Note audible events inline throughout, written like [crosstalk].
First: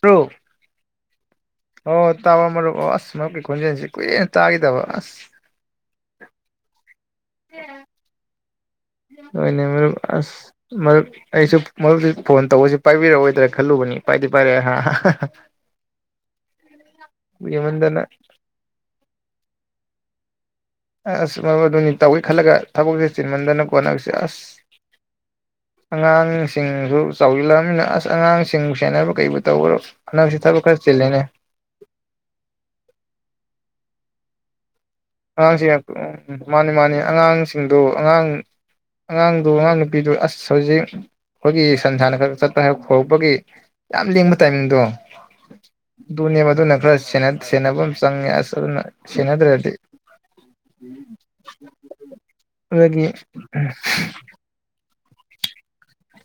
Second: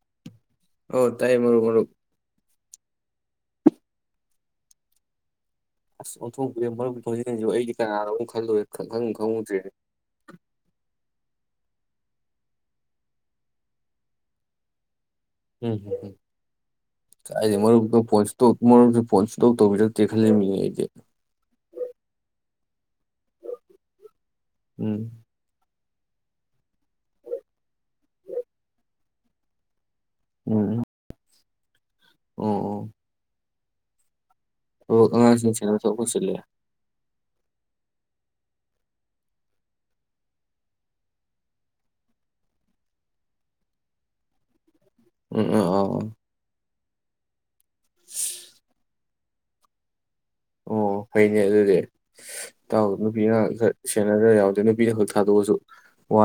ꯇ꯭ꯔꯣ ꯑꯣ ꯇꯥꯏ ꯃꯔꯨ ꯃꯔꯨꯞ ꯃꯔꯨꯞ ꯑꯣ ꯑꯁ ꯃꯔꯨꯞꯀꯤ ꯈꯣꯟꯖꯦꯜꯁꯤ ꯀꯨꯏꯔꯦꯅ ꯇꯥꯈꯤꯗꯕ ꯑꯁ ꯑꯁ ꯑꯣꯟꯊꯣꯛꯇ꯭ꯔꯦ ꯃꯔꯨꯞꯖꯤꯁꯤꯕ ꯑꯩꯗꯤ ꯀꯅꯥꯅꯣꯛ ꯈꯜꯂꯨꯨꯔꯦ ꯍꯣꯏꯅꯦ ꯃꯔꯨꯞ ꯑꯁ ꯃꯔꯨꯞ ꯑꯩꯁꯨ ꯃꯔꯨꯞ ꯐꯣꯟ ꯇꯧꯕꯁꯤ ꯄꯥꯏꯕꯤꯔꯛꯑꯣꯏꯗ꯭ꯔꯥ ꯈꯜꯂꯨꯕꯅꯤ ꯄꯥꯏꯗꯤ ꯄꯥꯏꯔꯛꯑꯦ ꯍꯥ ꯍꯥ ꯑꯍꯥ ꯍꯥ ꯎꯝ ꯍꯝ ꯍꯝ ꯀꯥꯏꯗꯩꯩ ꯃꯔꯨꯞꯇ ꯀꯨꯏꯃꯟꯗꯅ ꯐꯣꯟ ꯁꯨꯛꯇꯧ ꯃꯔꯨꯞꯇ ꯐꯣꯟ ꯁꯨꯛꯇꯧ ꯇꯧꯕꯤꯔꯛ ꯇꯦ ꯈꯜꯂꯝꯃꯤꯌꯦ ꯑꯩ ꯑꯁ ꯔꯕꯔꯗꯨꯅꯤ ꯇꯧꯒꯦ ꯈꯜꯂꯒ ꯊꯕꯛꯁꯦ ꯆꯤꯟꯃꯟꯗꯅ ꯀꯣꯅꯪꯁꯦ ꯑꯁ ꯎꯝ ꯑꯉꯥꯡꯁꯤꯡꯁꯨ ꯆꯥꯎꯁꯤꯜꯂꯃꯤꯅ ꯑꯁ ꯑꯉꯥꯡꯁꯤꯡꯕꯨ ꯁꯦꯟꯅꯕ ꯀꯩꯕꯨ ꯇꯧꯕꯔꯣ ꯅꯪꯁꯤ ꯊꯕꯛ ꯈꯔ ꯎꯝ ꯆꯤꯂꯦꯅꯦ ꯑꯣ ꯑꯣ ꯑꯣ ꯑꯉꯥꯡꯁꯤꯡ ꯎ ꯁꯦꯟꯅ ꯊꯣꯛꯄ ꯆꯤꯜꯂꯦ ꯎꯝ ꯃꯥꯅꯤ ꯃꯥꯅꯤ ꯑꯉꯥꯡꯁꯤꯡꯗꯣ ꯑꯉꯥꯡ ꯑꯉꯥꯡꯗꯨ ꯑꯉꯥꯡ ꯅꯨꯄꯤꯗꯨ ꯑꯁ ꯍꯧꯖꯤꯛ ꯑꯩꯈꯣꯏꯒꯤ ꯁꯟ ꯁꯥꯟꯅ ꯈꯔ ꯆꯠꯄ ꯍꯥꯏꯔ ꯍꯧꯔꯛꯄꯒꯤ ꯌꯥꯝ ꯂꯤꯡꯕ ꯇꯥꯏꯃꯤꯡꯗꯣ ꯎꯝ ꯎꯝ ꯎ ꯁ ꯁꯟꯅꯕ ꯆꯪꯉꯦ ꯑꯁ ꯁꯤꯅꯗ꯭ꯔꯗꯤ ꯑꯣ ꯐꯩꯅꯦ ꯑꯗꯨꯗꯤꯥꯎ ꯑꯗꯒꯤ ꯅꯨꯄꯤꯅ ꯈꯔ ꯁꯦꯟꯅꯗ꯭ꯔ ꯌꯥꯎꯗꯦ ꯅꯨꯄꯤꯗ ꯈꯛꯇ ꯊꯗꯣꯛꯁꯨ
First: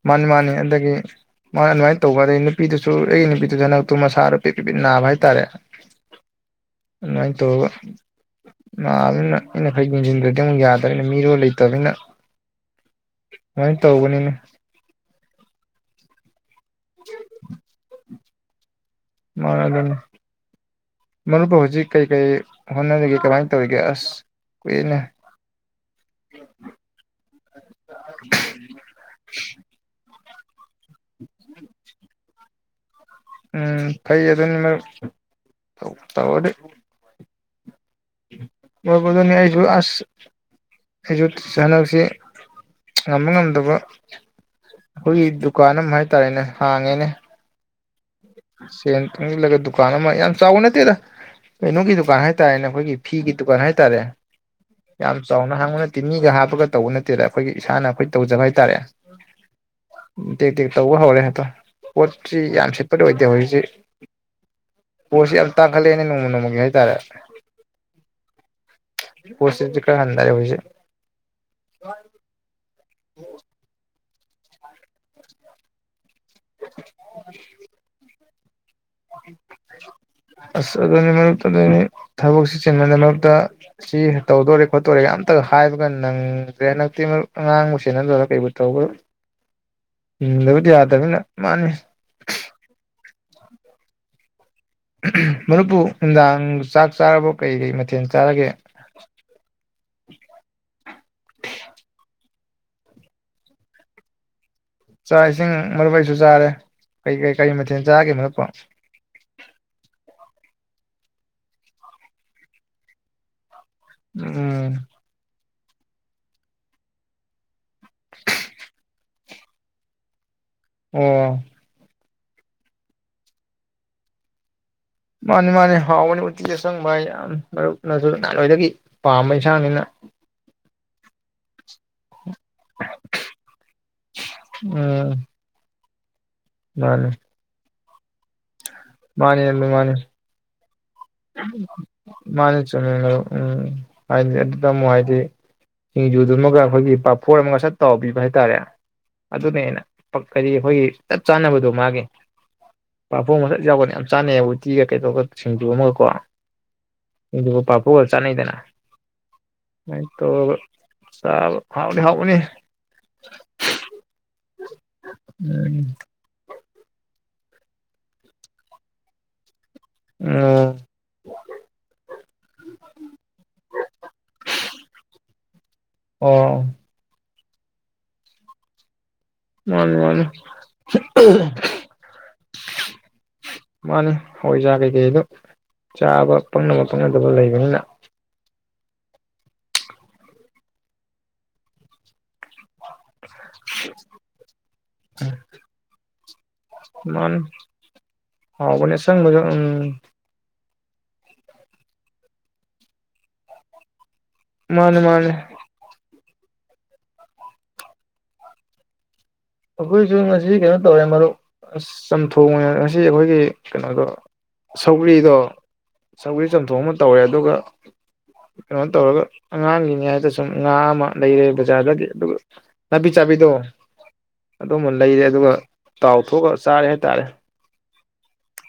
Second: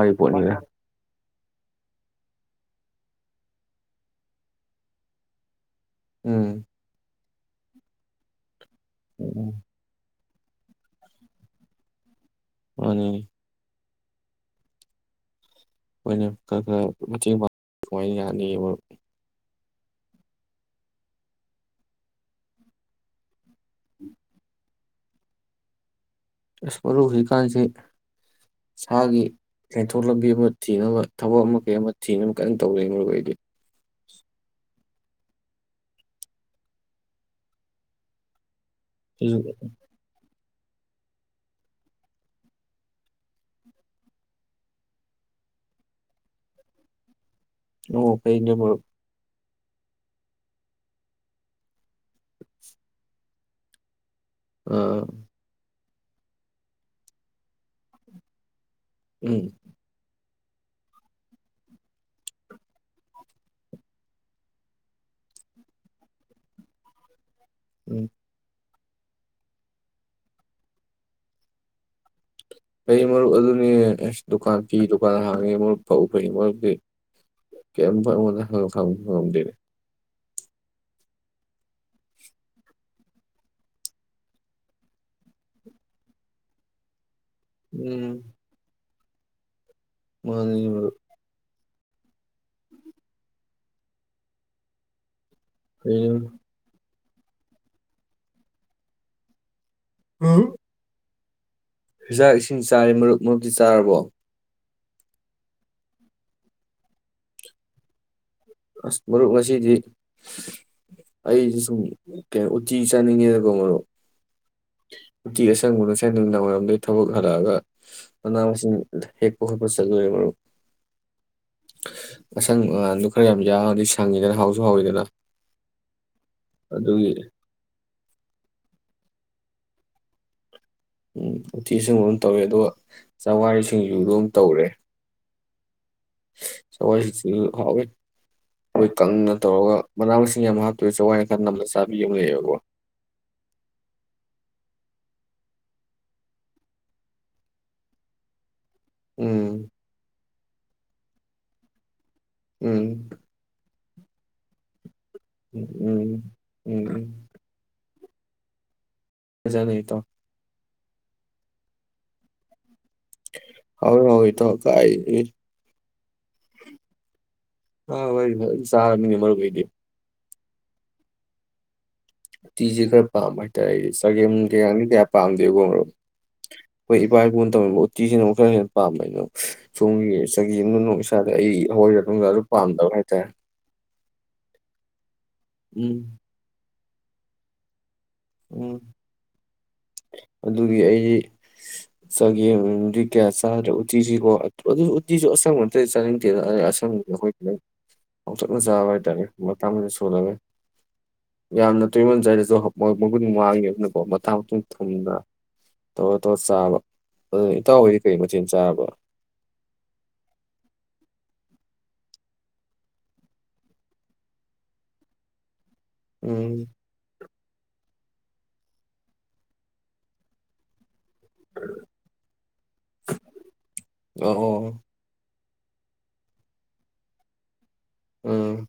ꯃꯥꯅꯤ ꯃꯥꯅꯤ ꯑꯗꯒꯤ ꯃꯥ ꯅꯨꯡꯉꯥꯏ ꯇꯧꯕ ꯑꯗꯩ ꯅꯨꯄꯤꯗꯨꯁꯨ ꯑꯩꯒꯤ ꯅꯨꯄꯤꯗꯨꯁꯨ ꯍꯟꯗꯛꯇꯨ ꯃꯁꯥ ꯅꯨꯄꯤꯠ ꯄꯤ ꯄ ꯅꯥꯕ ꯍꯥꯏꯇꯥꯔꯦ ꯎꯝ ꯑꯗꯨꯃꯥꯏꯅꯥ ꯇꯧꯔꯒꯥ ꯅꯕꯅꯤꯅꯥ ꯎꯝ ꯑꯩꯅꯥ ꯈꯔꯥ ꯌꯦꯡꯖꯤꯟꯗꯔ꯭ꯗꯤ ꯌꯥꯗꯔ꯭ꯦꯅꯦ ꯃꯤꯔꯣꯜ ꯂꯩꯇꯕꯅꯤꯅ ꯃꯅꯤ ꯇꯧꯕꯅꯤꯅ ꯑꯣꯏꯅꯣ ꯈꯔ ꯈꯔ ꯃꯇꯦꯡ ꯄꯥꯡ ꯌꯥꯦ ꯑꯅꯤ ꯃꯥ ꯃꯔꯨꯞꯕꯨ ꯍꯧꯖꯤꯛ ꯀꯩꯀꯩ ꯍꯣꯠꯅꯔꯤꯒꯦ ꯀꯃꯥꯏꯅ ꯇꯧꯒ ꯑꯁ ꯀꯏꯅ ꯏꯁ ꯃꯔꯨ ꯍꯨꯖꯤꯛꯀꯥꯟꯁꯤ ꯁꯥꯒꯤ ꯆꯦꯟꯊꯣꯛ ꯂꯝꯕꯤ ꯑꯃ ꯊꯤꯅꯕ ꯊꯕꯛ ꯑꯃ ꯀꯩ ꯑꯃ ꯊꯤꯅꯕ ꯀꯟꯅ ꯇꯧꯖ ꯃꯔꯗꯤ ꯎꯝ ꯐꯩ ꯑꯗꯨꯅꯤꯃꯛ ꯇꯧꯔꯗꯤ ꯎꯝ ꯃꯣꯏꯄꯗꯅꯤ ꯑꯗꯨ ꯍꯥꯏꯁꯨ ꯑꯁ ꯑꯩꯁꯨ ꯍꯟꯗꯛꯁꯤ ꯉꯝꯕ ꯉꯝꯗꯕ ꯑꯩꯈꯣꯏꯒꯤ ꯗꯨꯀꯥꯟ ꯑꯃ ꯍꯥꯏ ꯇꯥꯔꯦꯅꯦ ꯍꯥꯡꯉꯦꯅꯦ ꯑꯣ ꯐꯩꯅꯦ ꯃꯔꯨꯞ ꯁꯟ ꯇꯣꯪꯖꯤꯜꯂꯒ ꯗꯨꯀꯥꯟ ꯑꯃ ꯌꯥꯝ ꯆꯥꯎꯕ ꯅꯠꯇꯦꯗ ꯀꯩꯅꯣꯒꯤ ꯗꯨꯀꯥꯟ ꯍꯥꯏꯇꯥꯔꯦꯅꯦ ꯑꯩꯈꯣꯏꯒꯤ ꯐꯤꯒꯤ ꯗꯨꯀꯥꯟ ꯍꯥꯏꯇꯥꯔꯦ ꯑꯥ ꯌꯥꯝ ꯆꯧꯅ ꯍꯉꯅ ꯇꯤꯅꯤꯒ ꯍꯥꯞꯄꯒ ꯇꯧꯕ ꯅꯠꯇꯦꯗ ꯑꯩꯈꯣꯏꯒꯤ ꯏꯁꯥꯅ ꯑꯩꯈꯣꯏ ꯇꯧꯖꯕ ꯍꯥꯏꯇꯥꯔꯦ ꯎꯝ ꯇꯦꯛ ꯇꯦꯛ ꯇꯧꯕ ꯍꯧꯔꯦ ꯍꯦꯛꯇꯣ ꯄꯣꯠꯁꯤ ꯌꯥꯝ ꯁꯤ ꯠꯇ ꯑꯣꯏꯗꯦ ꯍꯧꯖꯤꯛꯁꯤ ꯄꯣꯠꯁꯤ ꯌꯥꯝ ꯇꯥꯡꯈꯠꯂꯛꯑꯦꯅꯦ ꯅꯣꯡꯃ ꯅꯣꯡꯃꯒꯤ ꯍꯥꯏꯇꯥꯔꯦ ꯎꯝ ꯄꯁꯤ ꯀ ꯑꯗꯔꯦ ꯍꯧꯁ ꯑꯩ ꯃꯔ ꯑꯗꯨꯅꯤ ꯗꯨꯀꯥꯟ ꯐꯤ ꯗꯨꯀꯥꯟ ꯍꯥꯡꯉꯦ ꯃꯣꯏ ꯐꯧ ꯐꯩ ꯃꯔꯗꯤ ꯀꯔꯤꯝ ꯑꯩꯉꯣꯟꯗꯪꯕ ꯉꯝꯗꯦꯅꯦ ꯑꯁ ꯑꯗꯨꯅꯤ ꯃꯔꯨꯞ ꯑꯗꯨꯅꯤ ꯊꯕꯛꯁꯤ ꯆꯤꯟꯕꯅꯤ ꯃꯔꯨꯞꯛꯇ ꯁꯤ ꯇꯧꯗꯣꯔꯦ ꯈꯣꯠꯇꯣꯔꯦ ꯑꯇ ꯍꯥꯏꯕꯒ ꯅꯪꯗ꯭ꯔꯦ ꯍ ꯅꯛꯇꯤ ꯃꯔꯨꯞ ꯑꯥꯡꯕꯨ ꯎꯝ ꯁꯅꯗꯔꯥ ꯀꯩꯕꯨ ꯇ꯭ꯔꯥꯎ ꯎꯝ ꯃꯥꯅꯤꯅꯦ ꯂꯩꯗꯤ ꯃꯔꯨꯞ ꯌꯥꯗꯅ ꯃꯥꯅꯤ ꯎ ꯃꯔꯄꯨ ꯐꯩꯅꯦ ꯏ ꯆ ꯆꯥꯔꯕꯣ ꯀꯩ ꯀꯩ ꯃꯊꯦꯜ ꯆꯥꯔꯒꯦ ꯑꯝ [inaudible] ꯆꯤꯟꯖꯥꯛ ꯏꯁꯤꯡ ꯆꯥꯔꯤ ꯃꯔꯨꯞ ꯃꯔꯨꯞꯇꯤ ꯆꯥꯔꯕꯣ ꯆꯥꯛ ꯏꯁꯤꯡ ꯃꯔꯨꯞꯩꯁꯨ ꯆꯥꯔꯦ ꯀꯩ ꯀꯩ ꯀꯩ ꯃꯊꯦꯜ ꯆꯥꯒꯦ ꯃꯔꯨꯞ ꯑꯁ ꯃꯔꯔ ꯃꯁꯤꯁꯤꯗꯤ ꯑꯩꯁꯦ ꯁꯨꯝ ꯀꯩꯅꯣ ꯎꯇꯤ ꯆꯥꯅꯤꯡꯉꯦꯗꯀꯣ ꯃꯔꯣ ꯎꯝ ꯇꯇꯤ ꯑꯁꯪꯕꯨ ꯉꯁꯥꯏ ꯅꯨꯡꯗꯥꯡ ꯋꯥꯏꯔꯝꯗꯒꯤ ꯊꯛꯜꯂꯛꯑꯒ ꯑꯅꯥꯁꯤ ꯍꯦꯛ ꯄꯣ ꯍꯣꯏ ꯄ ꯆꯖꯣꯏꯦ ꯣ ꯑꯣ ꯑꯁꯪ ꯈꯔ ꯌꯥꯝ ꯌꯥꯡꯉꯒꯗꯤ ꯁꯪꯉꯤꯗꯅ ꯍꯥꯎ ꯃꯥꯅꯤ ꯃꯥꯅꯤ ꯍꯥꯎꯕꯅꯤ ꯎꯇꯤꯤꯁ ꯑꯁꯪꯕ ꯍꯥꯏ ꯑꯗꯨꯒꯤ ꯌꯥꯝ ꯃꯔꯨꯞꯅꯁꯨ ꯅꯍꯥꯟꯋꯥꯗꯒꯤ ꯄꯥꯝꯕꯩ ꯆꯥꯡꯉꯤꯅ ꯎꯝ ꯑꯣ ꯆꯁꯨ ꯍ ꯇꯧꯋꯦ ꯑꯗꯨꯒ ꯆꯥꯝꯋꯥꯔꯤꯁꯤꯡꯁꯨ ꯑꯗꯨꯝ ꯇꯧꯔꯦ ꯎꯝ ꯁꯋꯥ ꯃꯥꯅꯤ ꯍ ꯃꯣꯏ ꯀꯪꯅ ꯃꯥꯅꯤ ꯇꯧꯔꯒ ꯃꯥꯅꯤ ꯃꯅꯥ ꯃꯁꯤꯡꯁ ꯃꯍꯥꯛ ꯃꯥꯅꯤ ꯆꯣ ꯎꯝ ꯇ ꯑꯃꯨꯛ ꯍꯥꯏꯗꯤ ꯁꯤꯡꯖꯨꯗꯨ ꯑꯃꯒ ꯑꯩꯈꯣꯏꯒꯤ ꯄꯥꯐꯣꯔꯠ ꯑꯃꯒ ꯁꯠ ꯇꯥꯎꯕꯤꯕ ꯍꯥꯏꯇꯥꯔꯦ ꯑꯗꯨꯗ ꯎꯝ ꯅꯦꯅ ꯀꯔꯤ ꯑꯩꯈꯣꯏꯒꯤ ꯆꯞ ꯆꯥꯅꯕꯗꯣ ꯃꯥꯒꯤ ꯎꯝ ꯄꯄꯨ ꯃꯁ ꯌꯥꯕꯅꯦ ꯌꯥꯝ ꯆꯥꯅꯩꯕꯨꯗꯤꯤꯒ [inaudible] ꯎꯝ ꯎꯝ ꯎꯝ ꯍꯣꯜ ꯆꯅꯗꯅ ꯆꯥꯅꯩ ꯏꯇꯥꯎ ꯑꯩ ꯇꯣ ꯑ ꯍꯥꯎꯅꯤ ꯍꯥꯎꯅꯤ ꯍ ꯍꯣꯏ ꯊ ꯍ ꯀꯥꯏ ꯎꯝ ꯑ ꯁꯍꯔ ꯃꯔꯔ ꯀꯩꯗꯦ ꯑꯣ ꯇꯤꯁꯦ ꯈꯔ ꯄꯥꯝꯕ ꯍꯥꯏꯇꯥꯔꯦ ꯑꯩꯗꯤ ꯆꯒꯦꯝ ꯀꯩꯀꯥꯡꯗꯤ ꯀꯌꯥ ꯄꯥꯝꯗꯦꯕꯣ ꯃꯔꯣ ꯑꯣ ꯑꯩꯣꯏ ꯏꯄꯥ ꯏꯄꯨ ꯇꯧ ꯎꯇꯤꯁꯤꯅꯨꯛ ꯈꯔ ꯍꯦꯟꯅ ꯄꯥꯝꯕꯩꯩꯅꯣ ꯃꯥꯅꯤ ꯁꯣꯝꯒꯤ ꯃꯥꯅꯤ ꯆꯒꯤ ꯑ ꯅꯅꯨꯡ ꯏꯁꯥꯗ ꯑꯩꯣꯏꯔ ꯃꯇꯨꯡꯗ ꯑꯗꯨ ꯄꯥꯝꯗꯕ ꯍꯥꯏꯇꯥꯔꯦ ꯃꯥꯅꯤꯅꯦ ꯍꯣꯏꯖꯥ ꯀꯩ ꯀꯩꯗꯨ ꯎꯝ ꯆꯥꯄ ꯀꯛꯅꯗꯕ ꯂꯩꯕꯅꯤꯅ ꯑꯣ ꯑꯗꯨꯒꯤ ꯑꯩ ꯆꯒꯦꯝꯛ ꯀꯌꯥ ꯆꯥꯔ ꯎꯗꯤꯖꯤ ꯀꯧꯕ ꯎꯠꯇꯖ ꯑꯁꯥꯝ ꯃꯠꯇꯩ ꯆ [inaudible] ꯑꯁ ꯑꯩꯈꯣꯏ ꯃꯥꯅꯤ ꯄꯥꯎꯆꯛꯅ ꯆꯥꯕ ꯍꯥꯎꯕꯅꯦ ꯍꯥꯏꯇꯥꯔꯦ ꯑꯁꯪꯕꯁꯨ ꯃꯇꯥꯡꯗꯗ ꯎꯝ ꯁꯣꯜꯂꯒ ꯌꯥꯝꯅ ꯇꯨꯏꯃꯣꯟ ꯆꯥꯏꯗꯁꯨ ꯃꯈꯨꯟ ꯋꯥꯡꯉꯦ ꯑꯗꯨꯅꯀꯣ ꯃꯊꯥꯡ ꯃꯥꯅꯦ ꯃꯥꯅꯦ ꯑꯣ ꯆꯥꯕ ꯑꯗꯨꯅ ꯏꯇꯥꯎꯍꯣꯏꯗꯤ ꯀꯩ ꯃꯊꯦꯜ ꯆꯥꯔꯕ ꯑꯩꯈꯣꯏꯁꯨ ꯉꯁꯤ ꯀꯩꯅꯣ ꯇꯧꯔꯦ ꯃꯔꯨꯞ ꯆꯝꯊꯣꯡꯉ ꯉꯁꯤ ꯑꯩꯈꯣꯏꯒꯤ ꯀꯩꯅꯣꯗꯣ ꯁꯧꯒ꯭ꯔꯤꯗꯣ ꯆꯧꯤ ꯎꯝ ꯆꯝꯊꯣꯛ ꯑꯃ ꯇꯧꯔꯦ ꯑꯗꯨꯒ ꯀꯩꯅꯣ ꯇꯧꯔꯒ ꯑꯉꯥꯡꯒꯤꯅꯤ ꯍꯥꯏꯗ ꯁꯨꯝ ꯉꯥ ꯑꯃ ꯂꯩꯔꯦ ꯕꯖꯥꯔꯗꯒꯤ ꯑꯗꯨꯒ ꯅꯥꯄꯤ ꯆꯥꯕꯤꯗꯣ ꯑꯣ ꯑꯗꯨꯃ ꯂꯩꯔꯦ ꯑꯗꯨꯒ ꯇꯥꯎ ꯊꯣꯛꯑꯒ ꯆꯥꯔꯦ ꯍꯥꯏꯇꯥꯔꯦ ꯎꯝ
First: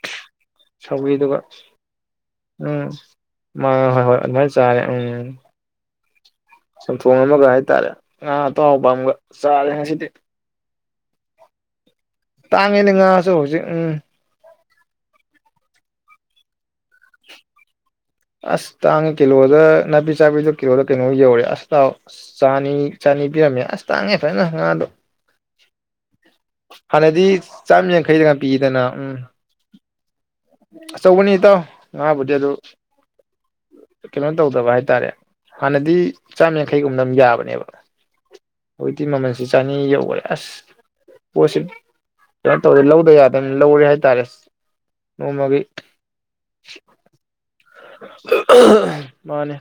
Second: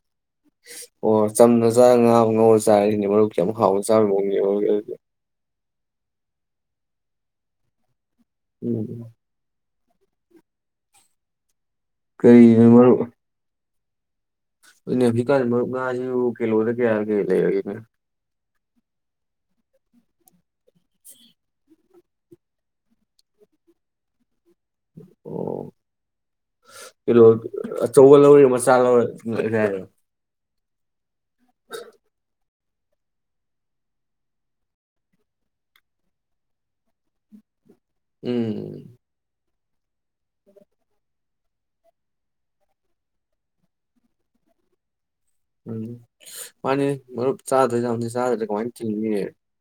ꯑꯣ ꯁꯧꯒ꯭ꯔꯤꯗꯨꯒ ꯆꯝꯅ ꯆꯥꯔꯒ ꯉꯥ ꯉꯧꯔ ꯎꯝ ꯆꯥꯔꯁꯤꯅꯦ ꯃꯔꯨꯞ ꯀ ꯌꯥꯝ ꯍꯥꯎꯅ ꯃꯥ ꯍꯣꯏ ꯆꯥꯕꯒꯤ ꯍꯣꯏ ꯃꯑꯣꯡꯅꯦ ꯑꯗꯨꯃꯥꯏꯅ ꯑꯗꯨꯗꯤ ꯁꯨꯝꯊꯣꯡ ꯑꯃꯒ ꯍꯥꯏꯇꯥꯔꯦ ꯑ ꯇ ꯍꯥꯎ ꯄꯝꯒ ꯎꯝ ꯆꯔꯦ ꯍꯥꯏꯠꯇꯦ ꯀꯔꯤꯅꯣ ꯇꯥꯡꯉꯦ ꯃꯔꯨꯞ ꯅꯤꯡꯉꯁꯨ ꯍꯧꯖꯤꯛ ꯎꯝ ꯑꯗꯨꯅꯦ ꯍꯧꯖꯤꯛꯀꯥꯟ ꯃꯔꯨꯞ ꯉꯥꯁꯤ ꯀꯤꯂꯣꯗ ꯀꯌꯥ ꯀꯌꯥ ꯂꯩꯔꯒꯅꯦ ꯑꯁ ꯇꯥꯡꯉ ꯀꯂꯣꯗ ꯅꯕꯤ ꯆꯕꯤꯗ ꯀꯣ ꯀꯩꯅꯅꯣ ꯌꯖꯧꯦ ꯑꯁ ꯑ ꯆꯥꯅꯤ ꯆꯥꯅꯤ ꯄꯤꯔꯝꯃꯦ ꯑꯁ ꯇꯥꯡꯉꯦ ꯐꯖꯅ ꯑꯗꯣ ꯑꯣ ꯀꯤꯂꯣ ꯑꯆꯧꯕ ꯂꯧꯔ ꯃꯆꯥ ꯂꯧꯔ ꯔꯅꯤ ꯑꯆ ꯑꯆꯧꯕꯅꯤ ꯏꯇꯥꯎ ꯉꯥꯕꯨꯗꯤ ꯑꯗꯨ ꯀꯩꯅꯣ ꯇꯧꯗꯕ ꯍꯥꯏꯇꯥꯔꯦ ꯍꯥꯟꯅꯗꯤ ꯆꯥꯝꯌꯥꯡꯈꯩ ꯒꯨꯝꯕꯅ ꯑꯝ ꯌꯥꯕꯅꯦꯕ ꯎꯝ ꯁꯤ ꯆꯅꯤ ꯌꯧꯔꯦ ꯑꯁ ꯄꯣꯠꯁꯤ ꯀꯩꯅꯣ ꯇꯧꯔꯦ ꯂꯧꯗ ꯌꯥꯗꯅ ꯂꯧꯔꯦ ꯍꯥꯏꯇꯥꯔꯦ ꯅꯣꯡꯃꯒꯤ ꯎꯝ ꯃꯥꯟꯅꯤ ꯃꯔꯨꯞ ꯆꯗ ꯃꯥꯟꯅꯦ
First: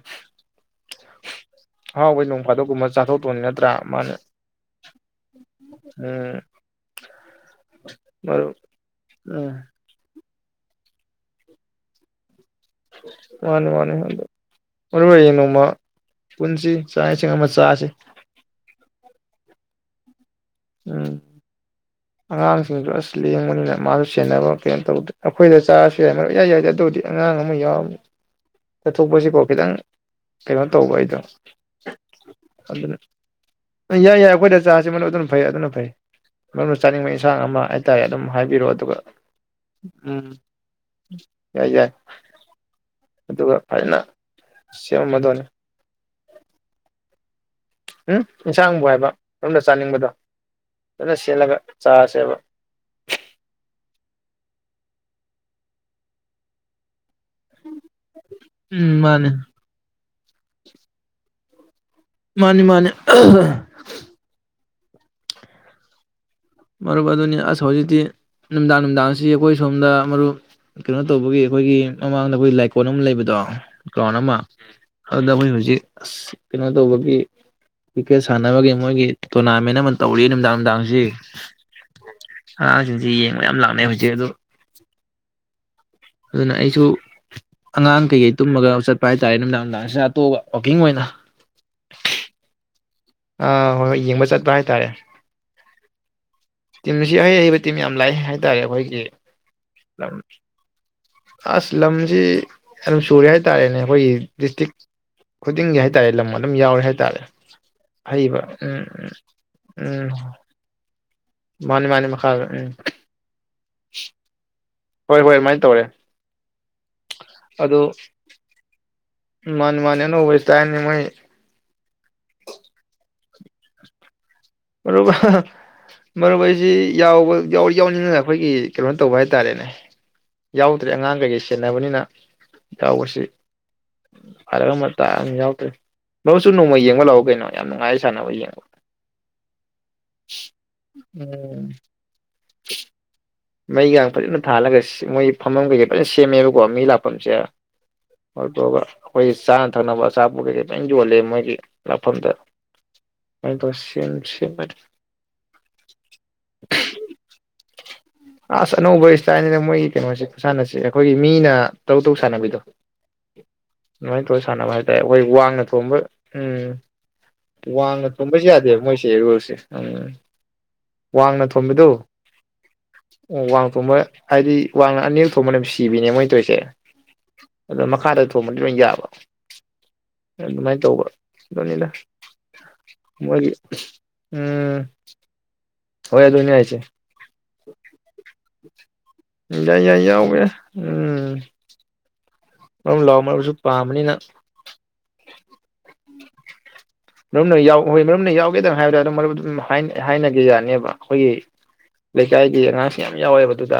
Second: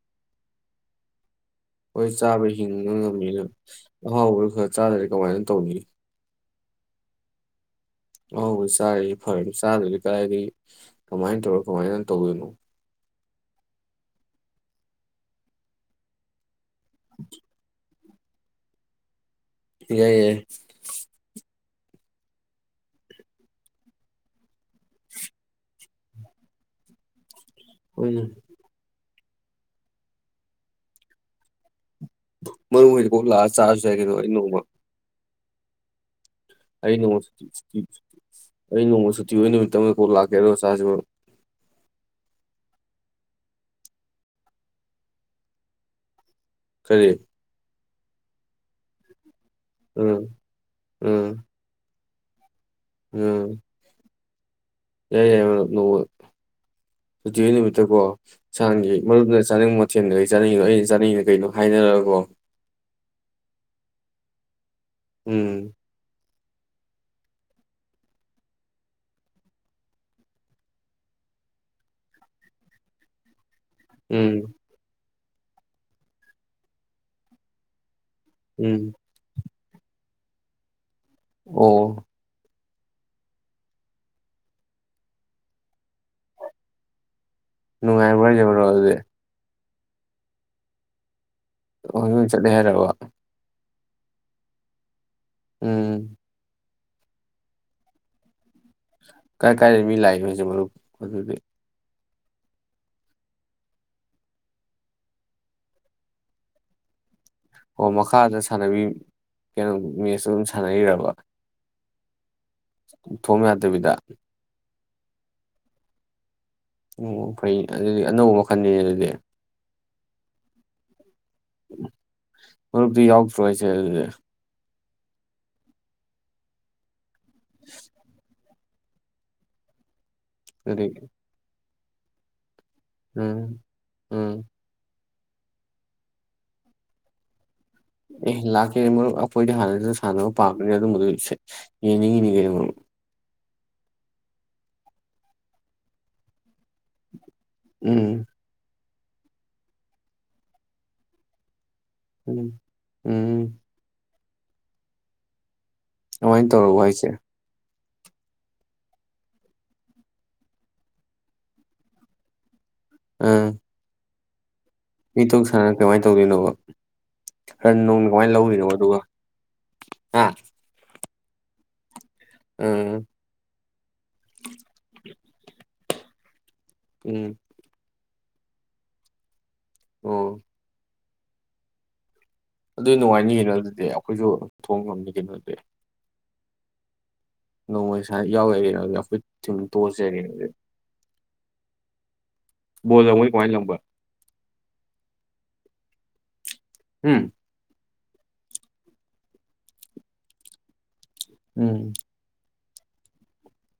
ꯍꯣꯏ ꯅꯣꯡ ꯆꯥꯕ ꯐꯥꯗꯣꯛꯀꯨꯝꯕ ꯍꯤꯡꯕ ꯆꯥꯊꯣꯛꯇꯣꯏꯅꯤ ꯉꯝꯃꯤꯅ ꯅꯠꯇ꯭ꯔꯥ ꯃꯥꯅ ꯑꯍꯥꯎꯕ ꯈꯔ ꯆꯥꯗꯔ꯭ꯗꯤ ꯀꯃꯥꯏꯅ ꯇꯧꯅꯤ ꯎꯝ [inaudible] ꯑꯣ ꯆꯥꯏꯌꯦ ꯐꯔꯦ ꯎꯝ ꯆꯥꯗꯔ꯭ꯗꯤ ꯀꯥꯔꯥꯏꯗꯒꯤ ꯀꯃꯥꯏꯅ ꯇꯧꯔꯣ ꯀꯃꯥꯏꯅ ꯇꯧꯗꯣꯏꯅꯣ ꯃꯥꯟꯅꯦ ꯃꯥꯟꯅꯦ ꯑꯗꯨ ꯃꯔꯨ ꯑꯣꯏꯔꯤꯗꯤ ꯅꯣꯡꯃ ꯄꯨꯟꯁꯤ ꯆꯥꯛ ꯏꯁꯤꯡ ꯑꯃ ꯆꯥꯁꯦ ꯌꯥꯏ ꯌꯥꯏꯑꯦ ꯎꯝ ꯑꯉꯥꯡꯁꯤꯡꯁꯨ ꯑꯁ ꯂꯦꯡꯕꯅꯤꯅ ꯃꯥꯁꯨ ꯁꯦꯟꯅꯕ ꯀꯩꯅꯣ ꯇꯧꯗꯦ ꯑꯩꯈꯣꯏꯗ ꯆꯥꯔꯁꯨ ꯌꯥꯏ ꯃꯔꯨ ꯌꯥꯏ ꯌꯥꯏꯗꯦ ꯑꯗꯨꯕꯨꯗꯤ ꯑꯉꯥꯡ ꯑꯃ ꯌꯥꯎꯔꯅꯤ ꯍꯣꯏꯅꯦ ꯑꯗꯨ ꯊꯣꯛꯄꯁꯤꯀꯣ ꯈꯤꯇꯪ ꯀꯩꯅꯣ ꯇꯧꯕ ꯑꯩꯗꯣ ꯃꯔꯨꯞ ꯑꯗꯨꯅ ꯍꯣꯏꯗ ꯀꯣꯛ ꯂꯥꯛꯑ ꯆꯥꯔꯁꯨ ꯌꯥꯏ ꯀꯩꯅꯣ ꯌꯥꯏ ꯑꯩ ꯅꯣꯡꯃ ꯑꯩꯈꯣꯏꯗ ꯆꯥꯁꯤ ꯃꯔꯨꯞ ꯑꯗꯨꯝ ꯐꯩ ꯑꯗꯨꯅ ꯐꯩ ꯅꯪꯅ ꯑꯩ ꯆꯥꯅꯤꯡꯕ ꯅꯣꯡꯃ ꯏꯟꯁꯥꯡ ꯁꯨꯇꯤ ꯑꯃ ꯁꯨꯇꯤ ꯍꯥꯏꯇꯥꯔꯦ ꯑꯗꯨꯝ ꯍꯥꯏꯕꯤꯔꯛꯑꯣ ꯑꯩ ꯑꯗꯨꯒ ꯅꯣꯡꯃ ꯁꯨꯇꯤ ꯑꯣꯏ ꯅꯨꯃꯤꯠ ꯑꯃꯗ ꯀꯣꯛ ꯎꯝ ꯂꯥꯛꯀꯦ ꯑꯗꯨꯒ ꯆꯥꯁꯤꯕꯣ ꯌꯥꯏ ꯌꯥꯏ ꯑꯗꯨꯒ ꯐꯖꯅ ꯁꯦꯝꯃꯗꯣꯏꯅꯤ ꯀꯔꯤ ꯎꯝ ꯏꯟꯁꯥꯡꯕꯨ ꯍꯥꯏꯕ ꯁꯣꯝꯗ ꯆꯥꯅꯤꯡꯕꯗꯣ ꯎꯝ ꯐꯖꯅ ꯎꯝ ꯁꯦꯠꯂꯒ ꯆꯥꯔꯖ ꯖꯦꯕ ꯎꯝ ꯌꯥꯏꯌꯦ ꯌꯥꯏꯌꯦ ꯃꯔꯨꯞ ꯅꯣꯡꯃ ꯇꯤ ꯂꯩꯕꯥ ꯅꯨꯃꯤꯠꯇ ꯀꯣ ꯑꯦꯟꯁꯥꯡꯒꯤ ꯎꯝ ꯃꯥꯅꯦ ꯃꯔꯨꯞꯅ ꯆꯥꯅꯤꯡꯕ ꯃꯊꯦꯜꯗꯣ ꯑꯩ ꯆꯥꯅꯅꯣ ꯑꯩꯅ ꯆꯥꯅꯤꯡꯉꯤꯅ ꯀꯩꯅꯣ ꯍꯥꯏꯅꯔꯒ ꯃꯥꯅꯤ- ꯃꯥꯅꯤ꯫ ꯎꯝ꯫ ꯃꯔꯨꯞ ꯑꯗꯨꯅꯤ ꯑꯁ ꯍꯧꯖꯤꯛꯇꯤ ꯅꯨꯡꯗꯥꯡ ꯅꯨꯡꯗꯥꯡꯁꯤ ꯑꯩꯈꯣꯏ ꯁꯣꯝꯗ ꯃꯔꯨꯞ ꯀꯩꯅꯣ ꯇꯧꯕꯒꯤ ꯑꯩꯈꯣꯏꯒꯤ ꯃꯃꯥꯡꯗ ꯑꯩꯈꯣꯏ ꯂꯥꯏꯀꯣꯜ ꯑꯃ ꯂꯩꯕꯗꯣ ꯀꯥꯎꯅꯃ ꯎꯝ ꯑꯗꯨꯗ ꯑꯩꯈꯣꯏ ꯍꯧꯖꯤꯛ ꯑꯁ ꯀꯩꯅꯣ ꯇꯧꯕꯒꯤ ꯀꯔ꯭ꯤꯛꯀꯦꯠ ꯁꯥꯟꯅꯕꯒꯤ ꯎꯝ ꯃꯣꯏꯒꯤ ꯇꯣꯅꯥ ꯃꯦꯟ ꯑꯃ ꯇꯧꯔꯤ ꯅꯨꯡꯗꯥꯡ ꯅꯨꯡꯗꯥꯡꯁꯤ ꯑꯣ꯫ ꯑꯉꯥꯡ ꯖꯤꯡꯗꯤ ꯌꯦꯡꯕ ꯌꯥꯝ ꯂꯥꯛꯅꯩ ꯍꯧꯖꯤꯛ ꯑꯗꯨ ꯑꯗꯨꯅ ꯑꯩꯁꯨ ꯑꯉꯥꯡ ꯅꯨꯡꯉꯥꯏꯕ꯭ꯔꯣ ꯀꯩꯀꯩ ꯍꯥꯏꯁꯦ ꯃꯔꯨꯞ ꯇꯨꯝꯃꯒ ꯑꯗꯨꯗꯤ ꯆꯠꯄ ꯍꯥꯏꯇꯥꯔꯦ ꯃꯤꯗꯥꯡ ꯆꯥꯇꯣꯑꯒ ꯋꯥꯛꯀꯤꯡ ꯑꯣꯏꯅ ꯑꯣ ꯆꯠꯂꯦ ꯍꯥꯏꯔꯕ? ꯑ ꯍꯣꯏ - ꯍꯣꯏ ꯌꯦꯡꯕ ꯆꯠꯄ ꯍꯥꯏꯇꯥꯔꯦ꯫ ꯎꯝ꯫ ꯇꯤꯝꯁꯤ ꯑꯍꯩ- ꯍꯩꯕ ꯇꯤꯝ ꯌꯥꯝ ꯂꯥꯛꯑꯦ ꯍꯥꯏꯇꯥꯔꯦ ꯑꯩꯈꯣꯏꯒꯤ ꯀꯥꯏ- ꯀꯥꯏꯗꯦꯏ ꯃꯤ ꯂꯥꯛ ꯏꯅꯣ ꯍꯥꯏꯖꯤꯕꯨ ꯃꯔꯨꯞ? ꯑꯗꯨꯗꯤ ꯑꯁꯂꯝ ꯁꯤ ꯑꯗꯨꯝ ꯁꯨꯔꯦ ꯍꯥꯏꯇꯥꯔꯦꯅꯦ ꯑꯩꯈꯣꯏꯒꯤ ꯗꯤꯁꯇ꯭ꯔꯤꯛ ꯈꯨꯗꯤꯡꯒꯤ ꯍꯥꯏꯇꯥꯔꯦ ꯂꯝ ꯑꯗꯨꯝ ꯌꯥꯎꯔꯦ ꯍꯥꯏꯇꯥꯔꯦ꯫ ꯑꯣ ꯃꯈꯥꯗ ꯑꯍꯩꯕ ꯁꯥꯟꯅꯕꯤ ꯎꯝ ꯀꯩꯅꯣ ꯃꯦꯠꯁ ꯑꯗꯨꯝ ꯁꯥꯟꯅꯩꯔꯕ? ꯃꯥꯅꯦ - ꯃꯥꯅꯦ ꯃꯈꯥꯗ꯫ ꯎꯝ ꯊꯣꯝ ꯌꯥ ꯗꯕꯤꯗ꯫ ꯍꯣꯏ - ꯍꯣꯏ ꯑꯗꯨꯃꯥꯏꯅ ꯇꯧꯔꯦ꯫ ꯑꯣ ꯐꯩ ꯑꯗꯨ ꯑꯗꯨꯗꯤ ꯑꯅꯧꯕ ꯃꯈꯜꯅꯤꯅꯦ ꯑꯗꯨꯗꯤ꯫ ꯑꯣꯏ ꯇꯥꯏ ꯃꯣꯏ ꯐꯔ ꯌꯥꯎꯁꯨꯣꯏꯁ ꯃꯔꯨꯞ ꯍꯥꯍꯥ ꯃꯔꯨꯞ ꯑꯩꯁꯤ꯫ ꯌꯥꯎꯕ ꯌꯥꯎ ꯌꯥꯎꯅꯤꯡꯉꯅ ꯑꯩꯈꯣꯏꯒꯤ ꯀꯩꯅꯥꯏꯅ ꯇꯧꯕ ꯍꯥꯏꯇꯥꯔꯦꯅꯦ ꯌꯥꯎꯗ꯭ꯔꯔꯤ ꯑꯗꯨꯗꯤ ꯍꯪꯥꯡꯪꯒ ꯌꯦꯁ ꯕꯅꯤꯅ ꯎꯒꯁꯤ ꯎꯝ ꯎꯝ ꯐꯔꯒ ꯇ ꯌꯥꯎꯗ꯭ꯔꯦ ꯃꯔꯨꯁꯨ ꯅꯣꯡꯃ ꯌꯦꯡꯕ ꯂꯥꯛꯑꯣ ꯀꯩꯅꯣ ꯌꯥꯝ ꯅꯨꯡꯉꯥꯏ ꯁꯥꯟꯅꯕ ꯑꯦ ꯌꯦꯡꯕ ꯂꯥꯛꯀꯦ ꯃꯣꯏ ꯄꯥꯔ ꯃꯗꯁꯦ ꯎꯝ ꯌꯦꯉꯜ ꯃꯩꯒ ꯐꯖꯅ ꯊꯥꯜꯂꯒ ꯃꯣꯏ ꯐꯝꯃꯐꯝ ꯀꯩꯀꯩ ꯐꯖꯅ ꯁꯦꯝꯃꯦꯕ ꯎꯝ ꯋꯥꯃꯤꯂꯄꯆꯦꯗꯒ ꯑꯩꯈꯣꯏ ꯆꯥꯅ ꯊꯛꯅꯕ ꯑꯆꯥꯄꯣ ꯀꯩ ꯀꯩꯇꯪ ꯌꯣꯜꯂꯦ ꯃꯣꯏꯒꯤ ꯂꯄꯗ ꯎꯝ ꯎꯝ ꯦ ꯐꯔꯦ ꯑꯗꯨꯃꯥꯏꯅ ꯇꯧꯔꯛꯎ ꯍꯥꯏꯁꯦ ꯑꯁ ꯑꯅꯧꯕ ꯏꯁꯇꯥꯏꯜꯅꯤꯅ ꯃꯣꯏꯒꯤ ꯀꯩꯅꯣꯁꯦ ꯁꯥꯟꯅꯁꯤ ꯑꯩꯈꯣꯏꯒꯤ ꯃꯤꯅ ꯇꯔꯨ ꯇꯔ ꯁꯥꯟꯅꯕꯤꯗꯣ ꯎꯝ ꯃꯣꯏ ꯀꯣꯏ ꯁꯥꯟꯅꯕ ꯍꯥꯏꯇꯥꯔꯦ ꯑꯩꯈꯣꯏ ꯋꯥꯡꯅ ꯊꯣꯡꯕ ꯇꯧꯗꯣꯏꯅꯣꯕ ꯎꯝ ꯔꯟ ꯅꯨꯡ ꯋꯥꯡꯅ ꯀꯃꯥꯏꯅ ꯊꯣꯡꯕꯁꯨ ꯂꯧꯔꯤꯅꯣꯕ ꯌꯥꯗꯦꯕ ꯑꯗꯨꯒ ꯃꯣꯏꯁꯦꯔꯨꯜꯁꯦ ꯎꯝ ꯍꯥ ꯋꯥꯡꯅ ꯊꯣꯕꯤꯗꯨ ꯎꯝ ꯑꯣ ꯋꯥꯡ ꯊꯣꯡꯕ ꯍꯥꯏꯗꯤ ꯋꯥꯡꯅ ꯑꯅꯤ ꯊꯣꯡꯕ ꯅꯨꯃꯤꯁꯤ ꯀꯤꯕꯤꯅꯦ ꯃꯣꯏ ꯇꯣꯏꯁꯦ ꯎꯝ ꯑꯗꯣ ꯃ ꯈꯥ ꯑꯗꯨ ꯁꯣꯃꯅꯤ ꯃꯕ ꯑꯣ ꯑꯗꯨꯃꯥꯏꯅ ꯇꯧꯕ ꯅꯤꯗ ꯑꯗꯨ ꯅꯨꯡꯉꯥꯏꯅꯤ ꯀꯩꯅꯣ ꯑꯗꯨꯗꯤ ꯑꯩꯈꯣꯏꯁꯨ ꯊꯣꯡ ꯉꯝꯅꯤ ꯀꯩꯅꯣꯗꯤ ꯍ ꯌꯥꯗꯣꯅꯤ ꯌꯥ ꯍꯥꯏꯆꯦ ꯅꯣꯡꯃꯩ ꯁ ꯌꯥꯎꯔꯛꯔꯦ ꯍꯧꯖꯤ ꯑꯩꯈꯣꯏ ꯊꯤꯝ ꯌꯥꯏ ꯌꯥꯏ ꯇꯣꯖꯔ ꯌꯥꯎꯒꯦ ꯍꯧꯖꯤ ꯑꯗꯨꯝ ꯂꯥꯎ ꯃꯔꯁꯨ ꯂꯪꯕ ꯄꯥꯝꯅꯤꯅ ꯎꯝ ꯅꯣꯏꯅ ꯌꯥꯎ ꯍꯣꯏ ꯃꯔꯨꯞꯅ ꯌꯥꯎꯒꯦꯗꯪ ꯍꯥꯏꯕꯗ ꯑꯗꯨꯝ ꯃꯔꯨꯞ ꯑꯗꯨꯝ ꯍꯥꯏꯅꯒꯦ ꯌꯥꯅꯤꯕ ꯑꯈꯣꯏꯒꯤ ꯎꯝ ꯂꯩꯀꯥꯏꯒꯤ ꯑꯉꯥꯡꯁꯤ ꯌꯥꯝ ꯌꯥꯎꯋꯦꯕ ꯑꯗꯨꯗ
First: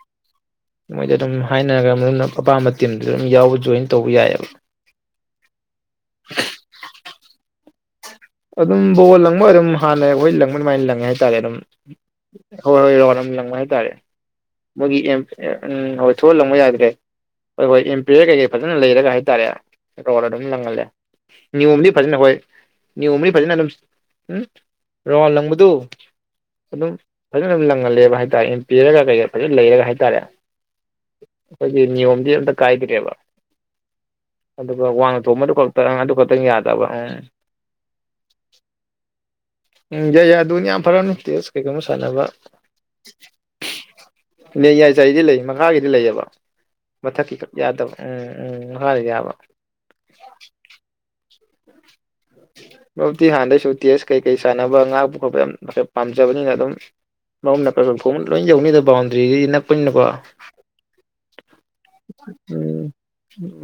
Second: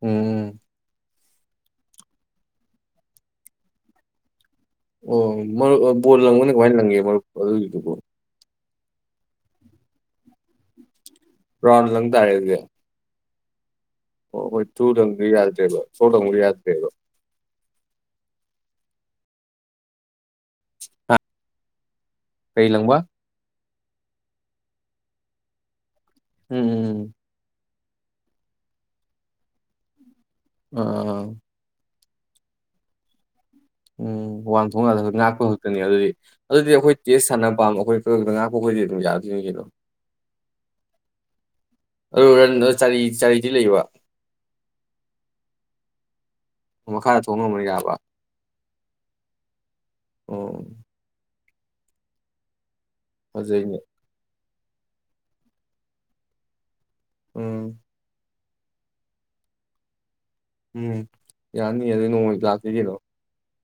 ꯎꯝ ꯎꯝ ꯃꯣꯏꯗ ꯑꯗꯨꯝ ꯍꯥꯏꯅꯔꯒ ꯃꯔꯨꯞꯅ ꯑꯄꯥꯝꯕ ꯇꯤꯝꯗꯨꯗ ꯑꯗꯨꯝ ꯌꯥꯎꯕ ꯖꯣꯏꯟ ꯇꯧꯕ ꯌꯥꯏꯌꯦꯕ ꯑꯣ ꯕꯣꯜ ꯂꯪꯕꯅ ꯀꯃꯥꯏꯅ ꯂꯪꯒꯦ ꯃꯔꯨꯞ ꯑꯗꯨꯒꯤ ꯑꯗꯨꯕꯣ ꯑꯗꯨꯝ ꯕꯣꯜ ꯂꯪꯕ ꯑꯗꯨꯝ ꯍꯥꯟꯅ ꯑꯩꯈꯣꯏ ꯂꯪꯕ ꯑꯗꯨꯃꯥꯏꯅ ꯂꯪꯉꯦ ꯍꯥꯏ ꯑꯗꯨꯝ ꯔꯥꯎꯟ ꯂꯪ ꯇꯥꯔꯦ ꯑꯗꯨꯗꯤ ꯍꯣꯏ ꯑꯗꯨꯃꯥꯏ ꯍꯥꯏ ꯇꯥꯔꯦ ꯑꯣ ꯍꯣꯏ ꯆꯨꯗ ꯌꯥꯗꯦꯕ ꯊꯔꯣ ꯍꯣꯏ ꯊꯣꯛꯑ ꯂꯪꯕ ꯌꯥꯗꯔꯦꯕ ꯌꯥꯗ꯭ꯔꯦ ꯍꯣꯏ ꯍꯣꯏ ꯝꯄꯤꯔꯤꯌꯔ ꯀꯩꯀꯩ ꯐꯖꯅ ꯂꯩꯔꯒ ꯍꯥꯏꯇꯥꯔꯦ ꯑꯗꯨꯝ ꯂꯪꯍꯜꯂꯦ ꯅꯤꯌꯣꯝꯗꯤ ꯐꯖꯅ ꯍꯣꯏ ꯀꯩ ꯂꯪꯕ ꯅꯤꯌꯣꯝꯕꯨꯗꯤ ꯐꯖꯅ ꯑꯗꯨꯝ ꯎꯝ ꯔꯥꯎꯟ ꯂꯪꯕꯗꯨ ꯑꯗꯨꯝ ꯎꯝ ꯐꯖꯅ ꯂꯪꯍꯜꯂꯦꯕ ꯍꯥꯏꯇꯥꯔꯦ ꯑꯦꯝꯄꯤꯌꯔꯒ ꯀꯩꯀꯩꯒ ꯐꯖꯅ ꯂꯩꯔꯒ ꯍꯥꯏꯇꯥꯔꯦ ꯑ ꯗ ꯀꯥꯏꯒꯤꯗꯔꯦꯕ ꯎꯝ ꯋꯥꯟ ꯊꯣꯡꯉ ꯉꯥꯛꯄ ꯈꯛꯇꯅꯤ ꯈꯛꯇꯪ ꯑꯗꯨꯗꯤ ꯑꯗꯨ ꯈꯛꯇꯪ ꯑꯗꯨꯗꯤ ꯌꯥꯗꯕ ꯑꯩꯈꯣꯏ ꯎꯝ ꯇꯦꯁ ꯁꯥꯅ ꯀꯩꯅꯣ ꯎꯝ ꯌꯥꯏ ꯌꯥꯏ ꯑꯗꯨꯅꯤ ꯌꯥꯝ ꯐꯔꯅꯤ ꯇꯦꯁ ꯀꯩꯒꯃ ꯁꯥꯟꯅꯕ ꯑꯗꯨ ꯔꯟ ꯆꯥꯔꯤ ꯆꯥꯔꯤꯗꯤ ꯂꯩꯕ ꯌꯥꯏ ꯆꯍꯤꯗꯤ ꯂꯩ ꯃꯈꯥꯒꯤꯗꯤ ꯂꯩꯌꯦꯕ ꯕ ꯃꯈꯥꯗ ꯃꯊꯛꯀꯤ ꯊꯣꯡ ꯉꯝꯃ ꯌꯥꯗꯕ ꯌꯥꯕ ꯎꯝ ꯎꯝ ꯃꯈꯥꯒꯤ ꯌꯥꯕ ꯎꯝ [unintelligible] ꯃꯔꯨꯞꯇꯤ ꯍꯥꯟꯗꯩꯁꯨ ꯐꯖꯩꯅꯦ ꯇꯦꯁ ꯀꯩ ꯀꯩ ꯁꯥꯟꯅꯕ ꯉꯥꯛꯄ ꯈꯣꯠꯄ ꯌꯥꯝ ꯄꯥꯝꯖꯕꯅꯤꯅ ꯑꯗꯨꯝ ꯃꯔꯨꯞ ꯎꯝ ꯅ ꯈꯔ ꯌꯣꯟ ꯂꯣꯏ ꯌꯧꯅꯤꯗ ꯕꯥꯎꯟꯗ꯭ꯔꯤꯗꯒꯤ ꯅꯛꯄꯅꯤꯅꯕ ꯎꯝ ꯌꯥꯅꯤ ꯑꯗ ꯅꯣꯡꯃ ꯂꯥꯛꯀꯦ ꯎꯝ ꯀꯩꯅꯣ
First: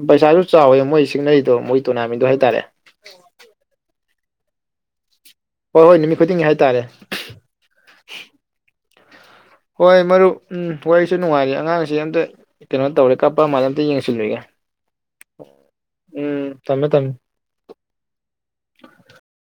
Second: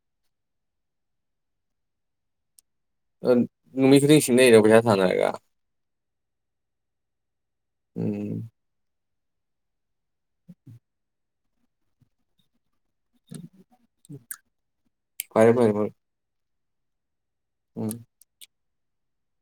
ꯄꯩꯁꯥꯁꯨ ꯆꯥꯎꯋꯦ ꯃꯣꯏ ꯁꯤꯡꯅꯔꯤꯗꯣ ꯃꯣꯏ ꯇꯣꯔꯅꯥꯃꯦꯟꯗꯣ ꯍꯥꯏꯇꯥꯔꯦ ꯑ ꯅꯨꯃꯤꯠ ꯈꯨꯗꯤꯡ ꯁꯤꯡꯅꯩꯔꯣ ꯄꯩꯁꯥ ꯊꯥꯅꯔꯒ ꯑꯍꯣꯏ ꯅꯨꯃꯤꯠ ꯈꯨꯗꯤꯡꯒꯤ ꯍꯥꯏꯇꯥꯔꯦ ꯎꯝ ꯍꯣꯏ ꯃꯔꯨꯞ ꯎꯝ ꯋꯥꯔꯤꯁꯨ ꯌꯥꯝ ꯅꯨꯡꯉꯥꯏꯔꯦ ꯑꯉꯥꯡꯁꯦ ꯑꯝꯇ ꯀꯩꯅꯣ ꯇꯧꯔꯦ ꯀꯥꯞꯄ ꯃꯥꯜ ꯑꯝꯇ ꯌꯦꯡꯁꯤꯜꯂꯨꯒꯤꯒꯦ ꯐꯔꯦ ꯐꯔꯦ ꯐꯔꯦ ꯎꯝ ꯊꯝꯃꯦ ꯊꯝꯃꯦ ꯎꯝ [inaudible]